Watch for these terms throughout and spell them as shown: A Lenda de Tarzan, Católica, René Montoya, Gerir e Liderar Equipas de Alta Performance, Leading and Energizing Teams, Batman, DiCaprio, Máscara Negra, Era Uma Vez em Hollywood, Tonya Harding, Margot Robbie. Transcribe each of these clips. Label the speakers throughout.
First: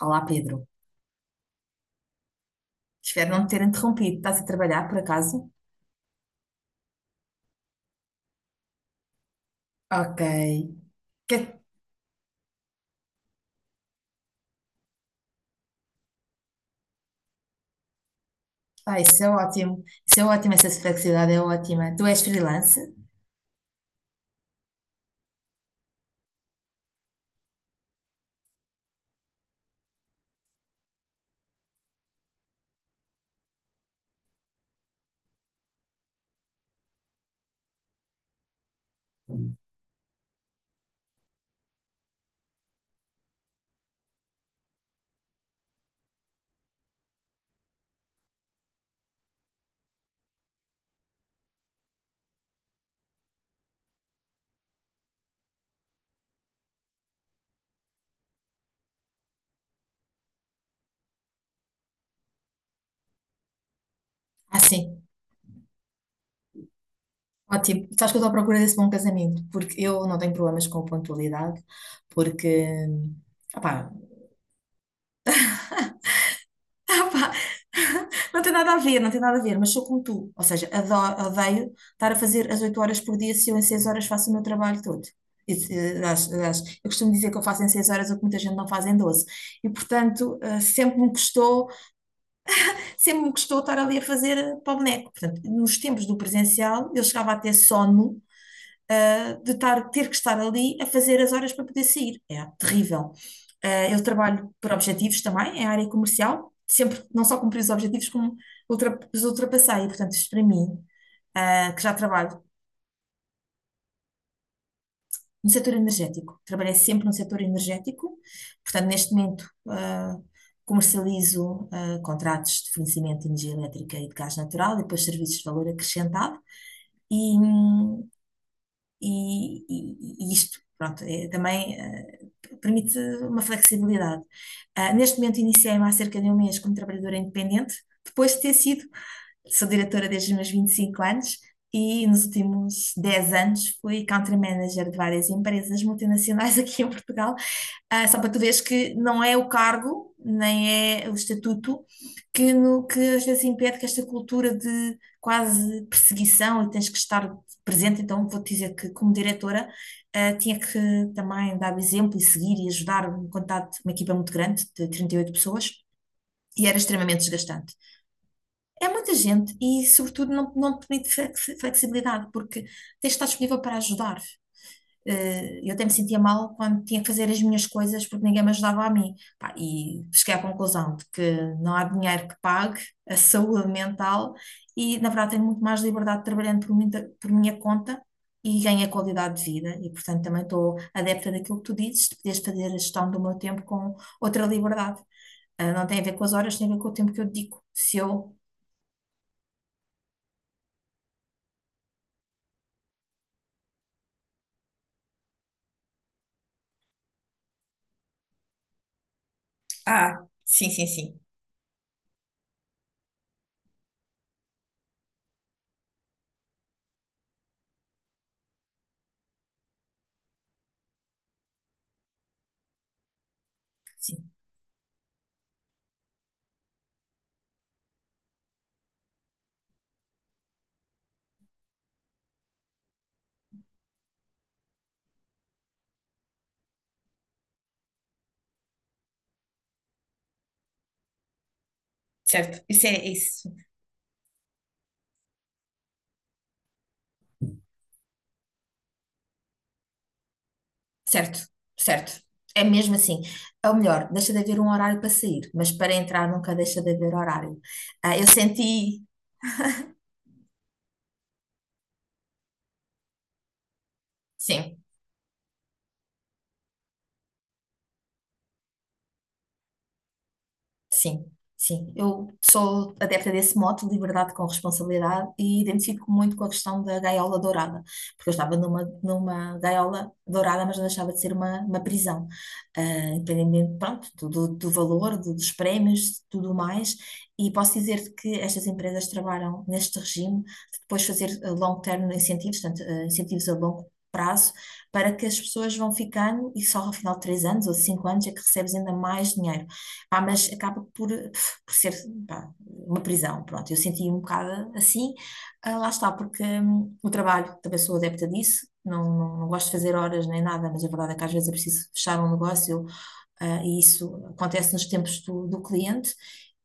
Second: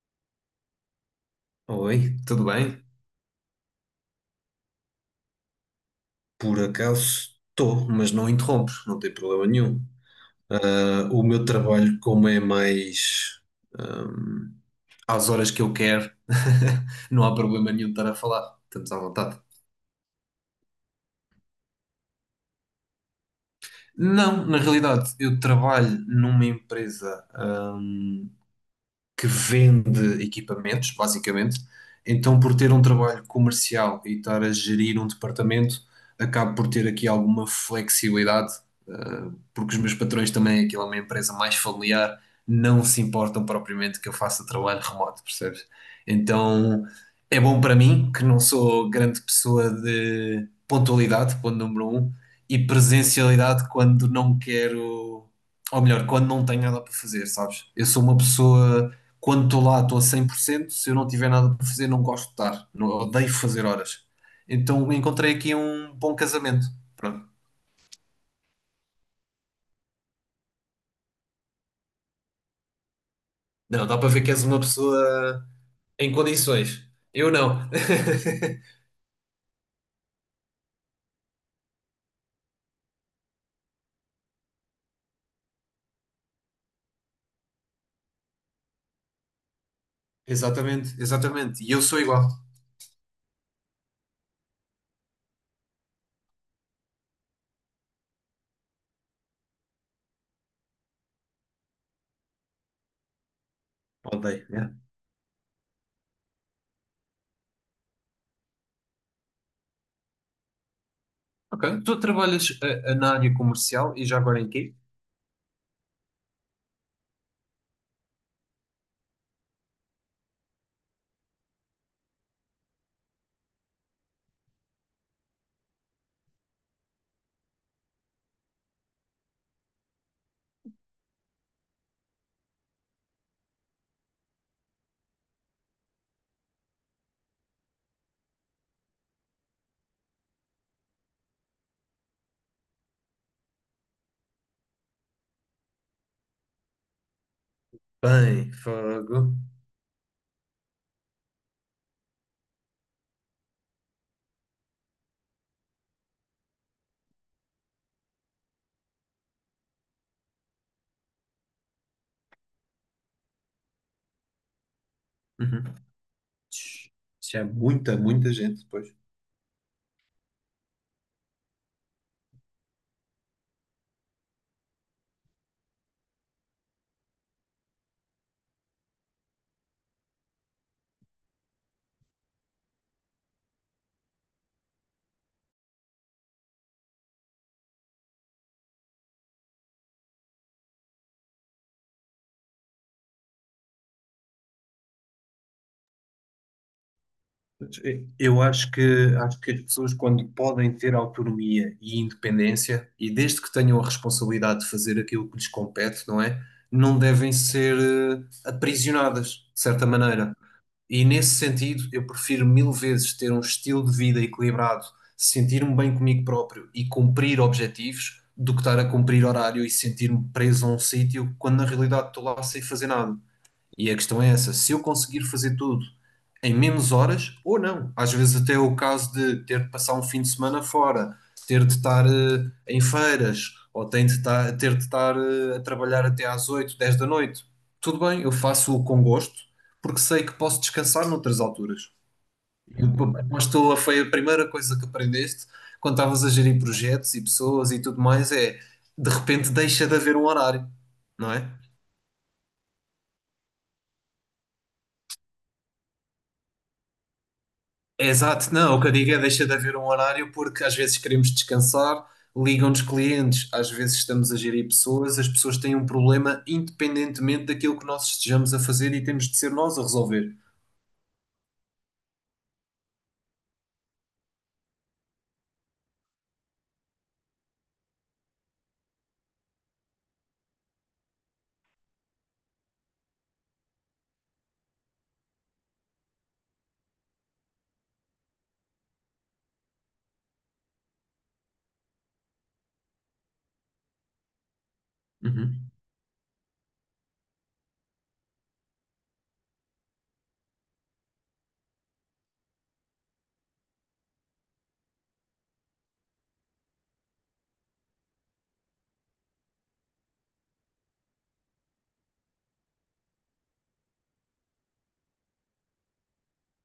Speaker 1: Olá, Pedro.
Speaker 2: Oi, tudo bem?
Speaker 1: Espero não te ter interrompido. Estás a trabalhar, por acaso?
Speaker 2: Por acaso estou, mas não interrompes, não tem problema nenhum.
Speaker 1: Ok.
Speaker 2: Ah, o
Speaker 1: Que-
Speaker 2: meu trabalho, como é mais ahm, às horas que eu quero, não há problema nenhum de estar a falar, estamos à
Speaker 1: Ah, isso é
Speaker 2: vontade.
Speaker 1: ótimo. Isso é ótimo, essa flexibilidade é ótima. Tu és freelance?
Speaker 2: Não, na realidade, eu trabalho numa empresa que vende equipamentos, basicamente. Então, por ter um trabalho comercial e estar a gerir um departamento, acabo por ter aqui alguma flexibilidade, porque os meus patrões também, aquilo é uma empresa mais familiar, não se importam propriamente que eu faça trabalho remoto, percebes? Então, é bom para mim, que não sou grande pessoa de pontualidade, ponto número um, e presencialidade quando não quero, ou melhor, quando não tenho nada para fazer, sabes? Eu sou uma pessoa quando estou lá, estou a 100%. Se eu não tiver nada para fazer, não gosto de estar. Não, odeio fazer horas.
Speaker 1: Ah,
Speaker 2: Então
Speaker 1: sim.
Speaker 2: encontrei aqui um bom casamento. Pronto.
Speaker 1: Ótimo. Sabes que eu estou à procura desse bom casamento, porque eu não tenho problemas com pontualidade, porque,
Speaker 2: Não,
Speaker 1: opá,
Speaker 2: dá para ver que és uma pessoa em condições. Eu
Speaker 1: Epá.
Speaker 2: não.
Speaker 1: Não tem nada a ver, não tem nada a ver, mas sou como tu. Ou seja, adoro, odeio estar a fazer as 8 horas por dia se eu em 6 horas faço o meu trabalho todo. Isso, aliás, eu costumo dizer que eu faço em 6 horas o que muita gente não faz em 12. E, portanto,
Speaker 2: Exatamente, exatamente. E eu sou igual.
Speaker 1: sempre me custou estar ali a fazer para o boneco. Portanto, nos tempos do presencial, eu chegava a ter sono, ter que estar ali a fazer as horas para poder sair. É terrível. Eu
Speaker 2: Odeio.
Speaker 1: trabalho por
Speaker 2: Né?
Speaker 1: objetivos também, é a área comercial, sempre não só cumpri os objetivos, como os ultrapassei. E, portanto, isto para mim,
Speaker 2: Ok.
Speaker 1: que já
Speaker 2: Tu
Speaker 1: trabalho
Speaker 2: trabalhas na área comercial e já agora em quê?
Speaker 1: no setor energético, trabalhei sempre no setor energético, portanto, neste momento, comercializo contratos de fornecimento de energia elétrica e de gás natural e depois serviços de valor acrescentado. E, hum, e isto, pronto, é, também permite uma flexibilidade. Neste momento iniciei-me há cerca de um mês como trabalhadora independente. Depois de ter sido, sou diretora desde os meus 25 anos e nos últimos 10 anos fui country manager de várias empresas multinacionais aqui em Portugal, só para tu
Speaker 2: Bem,
Speaker 1: veres que não
Speaker 2: fogo.
Speaker 1: é o cargo, nem é o estatuto, que, no, que às vezes impede, que esta cultura de quase perseguição e tens que estar presente. Então, vou-te dizer que, como diretora, tinha que também dar o exemplo e seguir e ajudar um contato, uma equipa muito grande, de 38
Speaker 2: Uhum.
Speaker 1: pessoas, e era extremamente
Speaker 2: Isso é
Speaker 1: desgastante.
Speaker 2: muita, muita gente
Speaker 1: É
Speaker 2: depois.
Speaker 1: muita gente e, sobretudo, não, não te permite flexibilidade, porque tens de estar disponível para ajudar. Eu até me sentia mal quando tinha que fazer as minhas coisas porque ninguém me ajudava a mim. Pá, e cheguei à conclusão de que não há dinheiro que pague a saúde mental e, na verdade, tenho muito mais liberdade trabalhando por minha conta e ganho a qualidade de vida. E, portanto, também estou adepta daquilo que tu dizes, de poderes fazer a gestão do meu tempo com outra liberdade. Não tem a ver com as horas, tem a ver com o tempo que eu dedico. Se eu.
Speaker 2: Eu acho que as pessoas, quando podem ter autonomia e independência, e desde que tenham a responsabilidade de fazer aquilo que lhes compete, não é? Não devem ser aprisionadas, de certa
Speaker 1: Ah,
Speaker 2: maneira.
Speaker 1: sim, sim,
Speaker 2: E
Speaker 1: sim.
Speaker 2: nesse sentido, eu prefiro mil vezes ter um estilo de vida equilibrado, sentir-me bem comigo próprio e cumprir objetivos, do que estar a cumprir horário e sentir-me preso a um sítio, quando na realidade estou lá sem fazer nada. E a questão é
Speaker 1: Sim,
Speaker 2: essa, se eu conseguir fazer tudo em menos horas ou não. Às vezes até é o caso de ter de passar um fim de semana fora, ter de estar em feiras, ou ter de estar a trabalhar até às 8, 10 da noite. Tudo bem, eu faço-o com gosto, porque sei que posso descansar noutras alturas.
Speaker 1: certo. Isso
Speaker 2: Eu
Speaker 1: é isso.
Speaker 2: aposto, foi a primeira coisa que aprendeste quando estavas a gerir projetos e pessoas e tudo mais, é de repente deixa de haver um horário, não
Speaker 1: Certo,
Speaker 2: é?
Speaker 1: certo. É mesmo assim. Ou melhor, deixa de haver um horário para sair, mas para entrar nunca deixa de haver horário. Eu
Speaker 2: Exato, não, o que eu
Speaker 1: senti,
Speaker 2: digo é deixa de haver um horário porque às vezes queremos descansar, ligam-nos clientes, às vezes estamos a gerir
Speaker 1: sim,
Speaker 2: pessoas, as pessoas têm um problema independentemente daquilo que nós estejamos a fazer e temos de ser nós a resolver.
Speaker 1: Sim, sim. Eu sou adepta desse mote, liberdade com responsabilidade, e identifico muito com a questão da gaiola dourada, porque eu estava numa gaiola dourada, mas não deixava de ser uma prisão. Ah, Independente, pronto, do valor, dos prémios, tudo mais. E posso dizer que estas empresas trabalham neste regime de depois fazer long term incentivos, portanto, incentivos a longo prazo, para que as
Speaker 2: Uhum.
Speaker 1: pessoas vão ficando e só ao final de 3 anos ou de 5 anos é que recebes ainda mais dinheiro. Pá, mas acaba por ser pá, uma prisão, pronto. Eu senti um bocado assim, lá está, porque o trabalho, também sou adepta disso, não gosto de fazer horas nem nada, mas a verdade é que às vezes é preciso fechar um negócio, e isso acontece nos tempos do cliente,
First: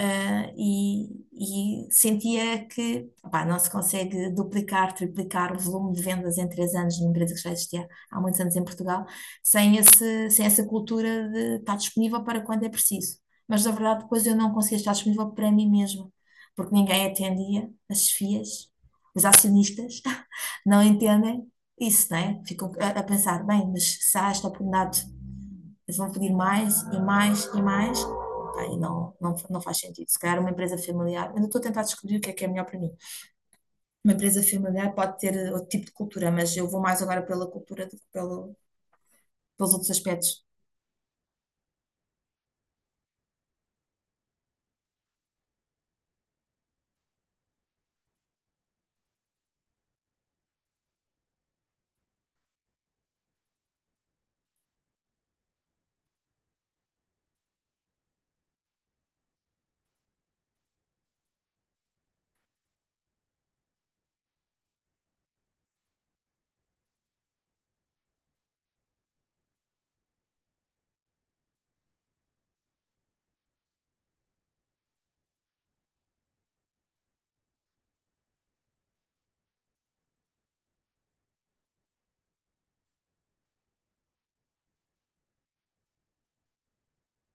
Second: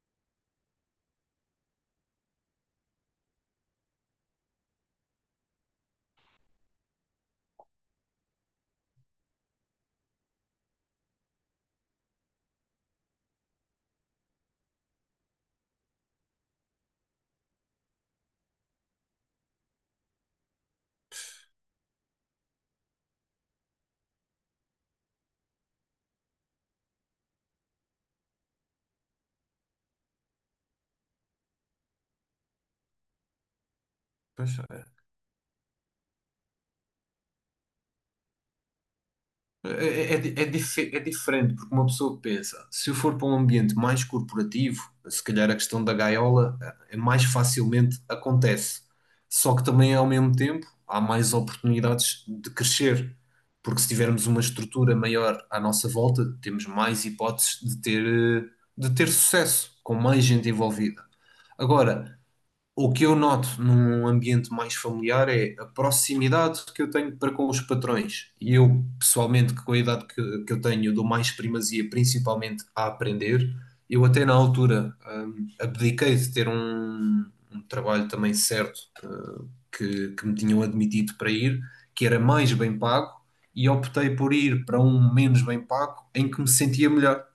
Speaker 1: ah, e, e sentia que opá, não se consegue duplicar, triplicar o volume de vendas em 3 anos numa empresa que já existia há muitos anos em Portugal, sem esse, sem essa cultura de estar disponível para quando é preciso. Mas na verdade, depois eu não conseguia estar disponível para mim mesma, porque ninguém atendia, as chefias, os acionistas não entendem isso, não é? Ficam a pensar, bem, mas se há esta oportunidade eles vão pedir mais e mais e mais. Pá, e não faz sentido. Se calhar uma empresa familiar, eu ainda estou a tentar descobrir o que é melhor para mim. Uma empresa
Speaker 2: Pois,
Speaker 1: familiar pode ter outro tipo de cultura, mas eu vou mais agora pela cultura do que pelo,
Speaker 2: é,
Speaker 1: pelos outros
Speaker 2: é, di-
Speaker 1: aspectos.
Speaker 2: é, dife- é diferente, porque uma pessoa pensa, se eu for para um ambiente mais corporativo, se calhar a questão da gaiola é mais facilmente acontece. Só que também, ao mesmo tempo, há mais oportunidades de crescer, porque se tivermos uma estrutura maior à nossa volta, temos mais hipóteses de ter, de ter sucesso, com mais gente envolvida. Agora, o que eu noto num ambiente mais familiar é a proximidade que eu tenho para com os patrões. E eu, pessoalmente, que com a idade que eu tenho, eu dou mais primazia, principalmente a aprender. Eu até na altura, abdiquei de ter um trabalho também certo, que me tinham admitido para ir, que era mais bem pago, e optei por ir para um menos bem pago, em que me sentia melhor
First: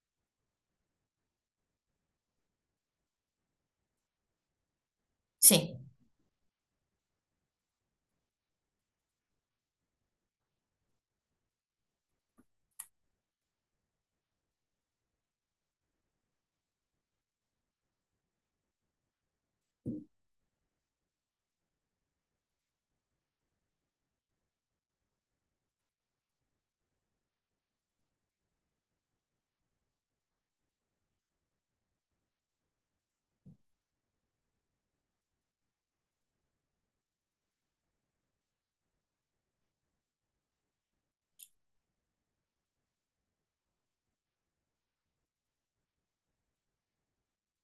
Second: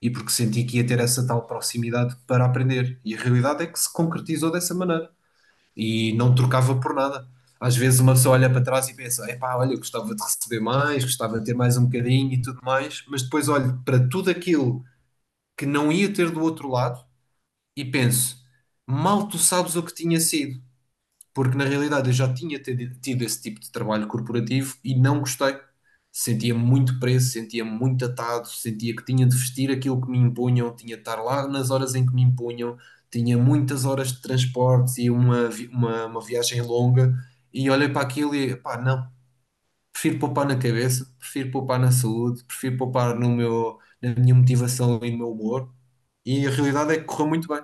Speaker 2: e porque senti que ia ter essa tal proximidade para aprender. E a realidade é que se concretizou dessa maneira
Speaker 1: Sim,
Speaker 2: e não trocava por nada. Às vezes uma pessoa olha para trás e pensa: epá, olha, gostava de receber mais, gostava de ter mais um bocadinho e tudo mais, mas depois olho para tudo aquilo que não ia ter do outro lado e penso: mal tu sabes o que tinha sido porque na realidade eu já tinha tido esse tipo de trabalho corporativo e não gostei. Sentia muito preso, sentia muito atado, sentia que tinha de vestir aquilo que me impunham, tinha de estar lá nas horas em que me impunham, tinha muitas horas de transportes e uma viagem longa. E olhei para aquilo e, pá, não, prefiro poupar na cabeça, prefiro poupar na saúde, prefiro poupar no meu, na minha motivação e no meu humor. E a realidade é que correu muito bem.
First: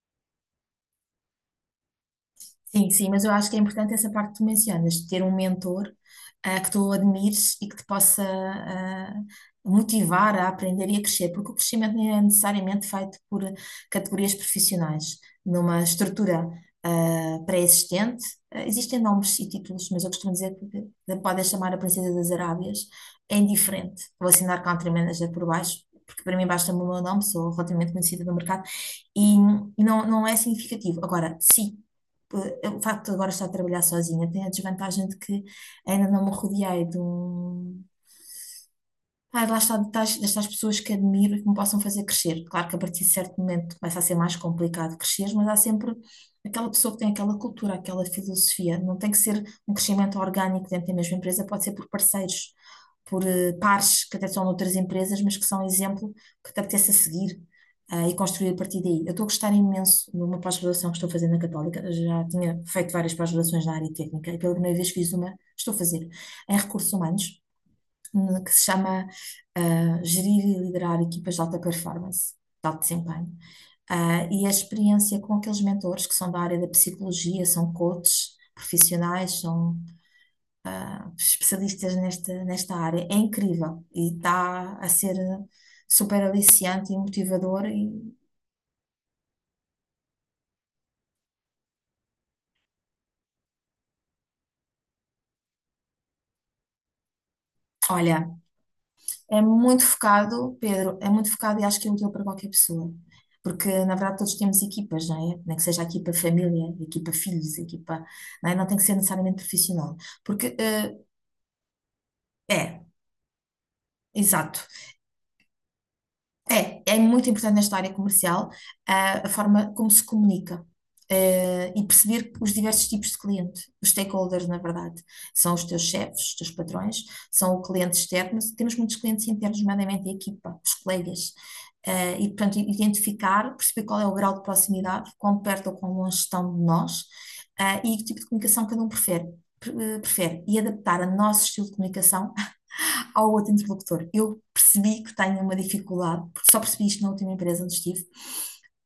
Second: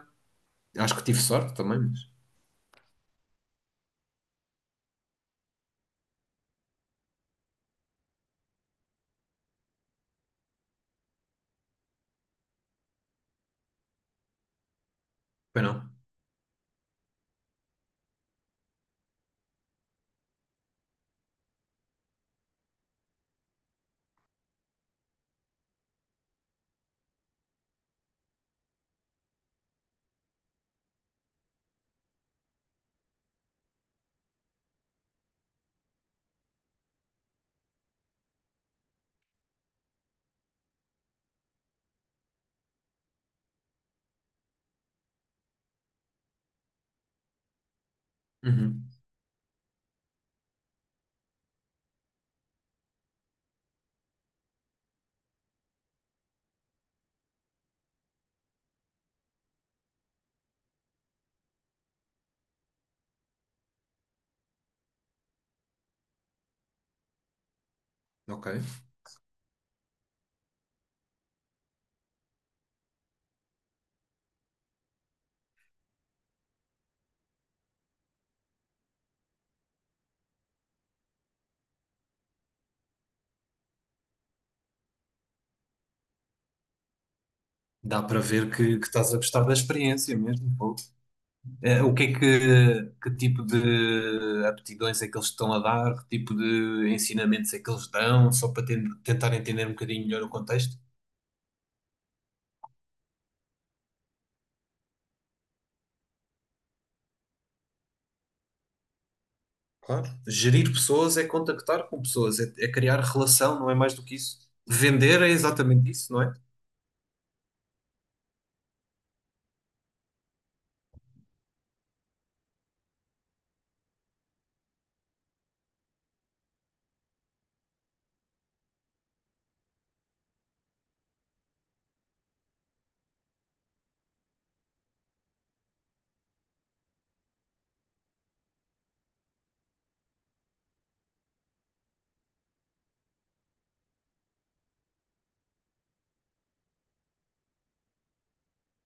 Speaker 2: Acho que tive sorte também, mas.
Speaker 1: sim, sim, mas eu acho que é importante essa parte que tu mencionas, de ter um mentor, que tu admires e que te possa, motivar a aprender e a crescer, porque o crescimento não é necessariamente feito por categorias profissionais.
Speaker 2: Bem,
Speaker 1: Numa
Speaker 2: não.
Speaker 1: estrutura, pré-existente, existem nomes e títulos, mas eu costumo dizer que podem chamar a Princesa das Arábias, é indiferente. Vou assinar Country Manager por baixo, porque para mim basta o meu nome, sou relativamente conhecida no mercado e não é significativo. Agora, sim, o facto de agora estar a trabalhar sozinha tem a desvantagem de que ainda não me rodeei de um. Ah, lá está, das, destas pessoas que admiro e que me possam fazer crescer. Claro que a partir de certo momento começa a ser mais complicado crescer, mas há sempre aquela pessoa que tem aquela cultura, aquela filosofia.
Speaker 2: Uhum.
Speaker 1: Não tem que ser um crescimento orgânico dentro da mesma empresa, pode ser por parceiros, por pares que até são noutras empresas, mas que são exemplo que te apetece a seguir, e construir a partir daí. Eu estou a gostar imenso de uma pós-graduação que estou fazendo na Católica. Eu já tinha feito várias pós-graduações na área técnica e pela primeira vez fiz uma, estou a fazer, em recursos humanos, que se
Speaker 2: Ok.
Speaker 1: chama Gerir e Liderar Equipas de Alta Performance, de Alto Desempenho. E a experiência com aqueles mentores que são da área da psicologia, são coaches profissionais, são especialistas nesta área, é incrível e está a ser super aliciante e motivador. E,
Speaker 2: Dá para ver que estás a gostar da experiência mesmo. Pô. Eh, o que é que tipo de aptidões é que eles estão a dar? Que tipo de ensinamentos é que eles dão?
Speaker 1: olha,
Speaker 2: Só para tentar
Speaker 1: é
Speaker 2: entender um
Speaker 1: muito
Speaker 2: bocadinho melhor o
Speaker 1: focado,
Speaker 2: contexto.
Speaker 1: Pedro, é muito focado e acho que é útil para qualquer pessoa. Porque, na verdade, todos temos equipas, não é? Nem que seja a equipa família, a equipa filhos, a equipa. Não é? Não tem que ser necessariamente profissional.
Speaker 2: Claro.
Speaker 1: Porque,
Speaker 2: Gerir pessoas é contactar com pessoas, é
Speaker 1: é,
Speaker 2: criar relação, não é mais do que isso.
Speaker 1: exato.
Speaker 2: Vender é exatamente isso, não é?
Speaker 1: É muito importante nesta área comercial, a forma como se comunica, e perceber os diversos tipos de cliente, os stakeholders, na verdade. São os teus chefes, os teus patrões, são o cliente externo, mas temos muitos clientes internos, nomeadamente a equipa, os colegas. E, portanto, identificar, perceber qual é o grau de proximidade, quão perto ou quão longe estão de nós, e que tipo de comunicação cada um prefere. Prefere e adaptar a nosso estilo de comunicação ao outro interlocutor. Eu percebi que tenho uma dificuldade, porque só percebi isto na última empresa onde estive,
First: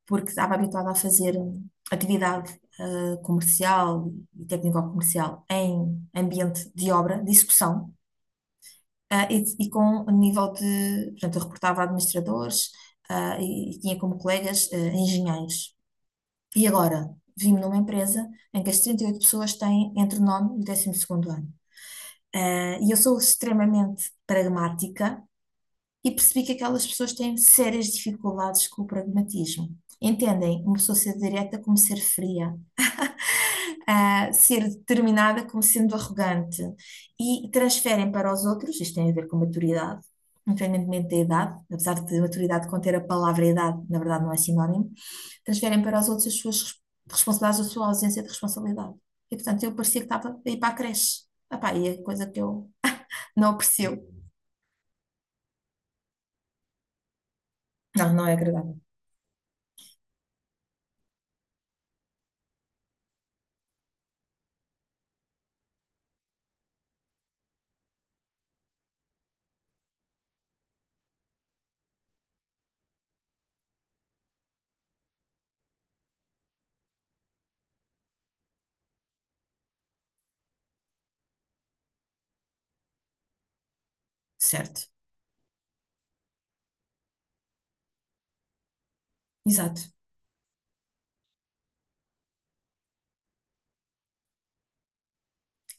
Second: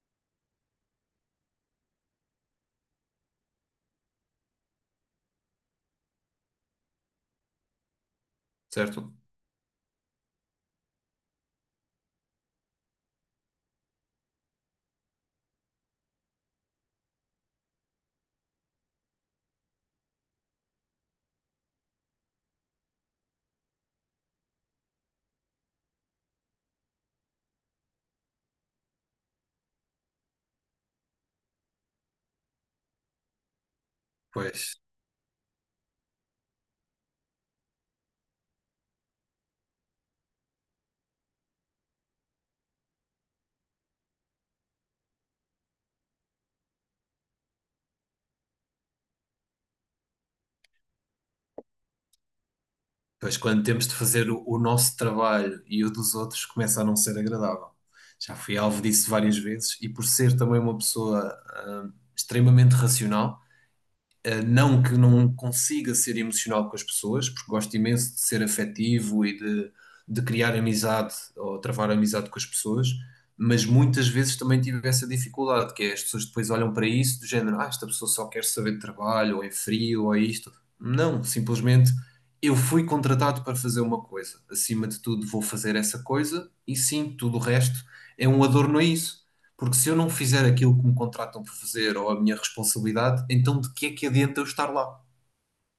Speaker 1: porque estava habituada a fazer atividade comercial e técnico-comercial em ambiente de obra, de execução,
Speaker 2: Certo?
Speaker 1: e com um nível de, portanto, eu reportava a administradores, e tinha como colegas engenheiros. E agora vim-me numa empresa em que as 38 pessoas têm entre o nono e o 12.º ano. E eu sou extremamente pragmática e percebi que aquelas pessoas têm sérias dificuldades com o pragmatismo. Entendem? Uma pessoa ser direta como ser fria, ser
Speaker 2: Pois.
Speaker 1: determinada como sendo arrogante, e transferem para os outros, isto tem a ver com maturidade, independentemente da idade, apesar de maturidade conter a palavra idade, na verdade não é sinónimo, transferem para os outros as suas responsabilidades, a sua ausência de responsabilidade. E portanto eu parecia que estava a ir para a creche. Pá, e é coisa que eu
Speaker 2: Pois
Speaker 1: não
Speaker 2: quando temos de
Speaker 1: aprecio.
Speaker 2: fazer o nosso trabalho e o dos outros começa a não ser agradável.
Speaker 1: Não, não é
Speaker 2: Já fui
Speaker 1: agradável.
Speaker 2: alvo disso várias vezes e por ser também uma pessoa, extremamente racional. Não que não consiga ser emocional com as pessoas, porque gosto imenso de ser afetivo e de criar amizade ou travar amizade com as pessoas, mas muitas vezes também tive essa dificuldade, que é as pessoas depois olham para isso do género, ah, esta pessoa só quer saber de trabalho, ou é frio, ou é isto. Não, simplesmente eu fui contratado para fazer uma coisa.
Speaker 1: Certo.
Speaker 2: Acima de tudo, vou fazer essa coisa e sim, tudo o resto é um adorno a isso. Porque
Speaker 1: Exato.
Speaker 2: se eu não fizer aquilo que me contratam por fazer ou a minha responsabilidade, então de que é que adianta eu estar lá?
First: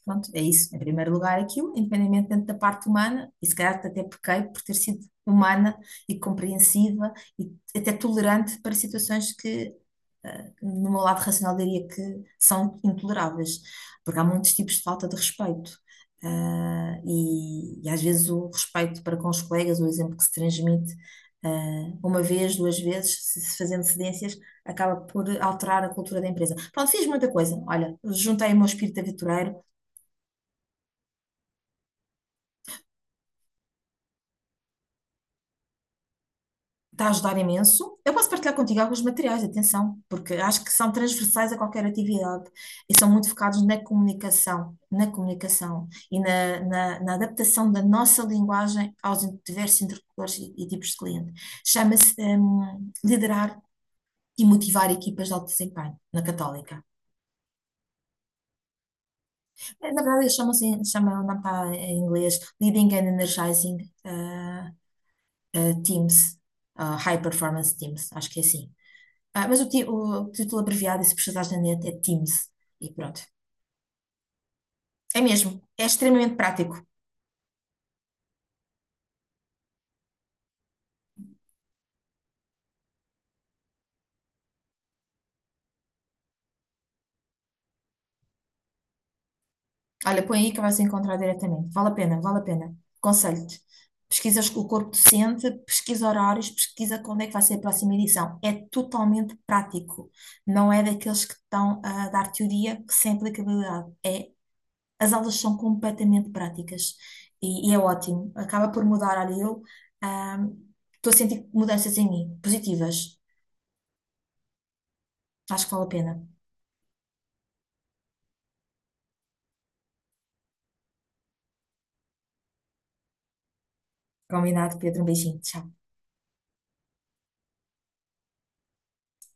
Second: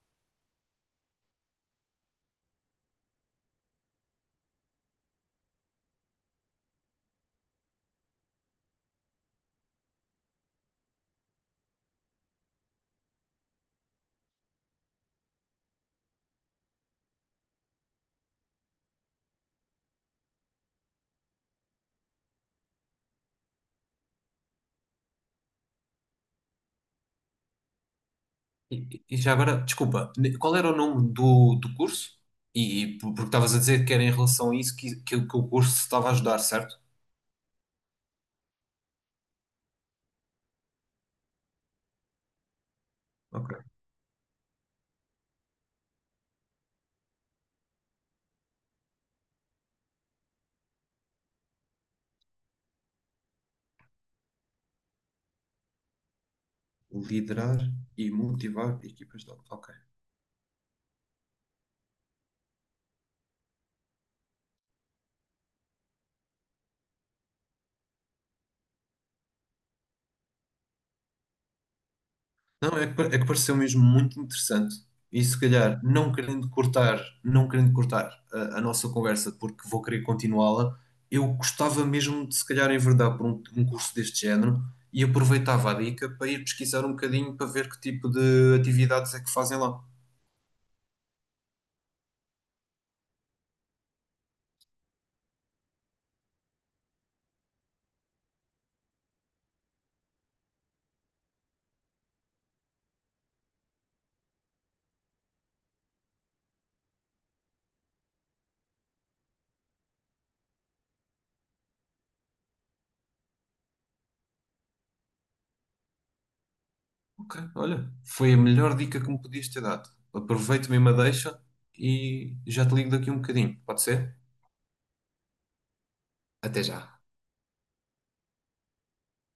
Speaker 1: Pronto, é isso. Em primeiro lugar, aquilo, independentemente da parte humana, e se calhar até pequei por ter sido humana e compreensiva e até tolerante para situações que, no meu lado racional, diria que são intoleráveis, porque há muitos tipos de falta de respeito. E às vezes o respeito para com os colegas, o exemplo que se transmite, uma vez, 2 vezes, se fazendo cedências, acaba por alterar a cultura da empresa. Pronto, fiz muita coisa. Olha, juntei o meu espírito
Speaker 2: E já
Speaker 1: aventureiro,
Speaker 2: agora, desculpa, qual era o nome do curso? E porque estavas a dizer que era em relação a isso que o curso estava a ajudar, certo?
Speaker 1: está a ajudar imenso. Eu posso partilhar contigo alguns materiais, atenção, porque acho que são transversais a qualquer atividade e são muito focados
Speaker 2: Ok.
Speaker 1: na comunicação, e na adaptação da nossa linguagem aos diversos interlocutores e tipos de cliente. Chama-se liderar e motivar equipas de alto desempenho na Católica.
Speaker 2: Liderar e motivar equipas de. Ok.
Speaker 1: Na verdade, eles chamam-se, chamam, não está em inglês, Leading and Energizing eh, Teams, High Performance Teams, acho que é assim. Mas o título abreviado, e se precisares na net, é Teams.
Speaker 2: Não, é
Speaker 1: E
Speaker 2: que, é
Speaker 1: pronto.
Speaker 2: que pareceu mesmo muito interessante.
Speaker 1: É
Speaker 2: E se
Speaker 1: mesmo.
Speaker 2: calhar,
Speaker 1: É
Speaker 2: não
Speaker 1: extremamente
Speaker 2: querendo
Speaker 1: prático.
Speaker 2: cortar, não querendo cortar a nossa conversa, porque vou querer continuá-la, eu gostava mesmo de se calhar enverdar por um curso deste género e aproveitava a dica para ir pesquisar um bocadinho para ver que tipo de atividades é que fazem lá.
Speaker 1: Olha, põe aí que vais encontrar diretamente. Vale a pena, vale a pena. Aconselho-te. Pesquisas o corpo docente, pesquisa horários, pesquisa quando é que vai ser a próxima edição. É totalmente prático. Não é daqueles que estão a dar teoria que sem aplicabilidade. É, as aulas são completamente práticas. E é ótimo. Acaba por mudar. Olha, eu ah, estou a sentir mudanças em mim, positivas. Acho que vale a pena.
Speaker 2: Ok, olha, foi a melhor dica que me podias ter dado. Aproveito mesmo a deixa e já te ligo daqui um bocadinho, pode ser?
Speaker 1: Combinado, Pedro. Um beijinho. Tchau.
Speaker 2: Até já.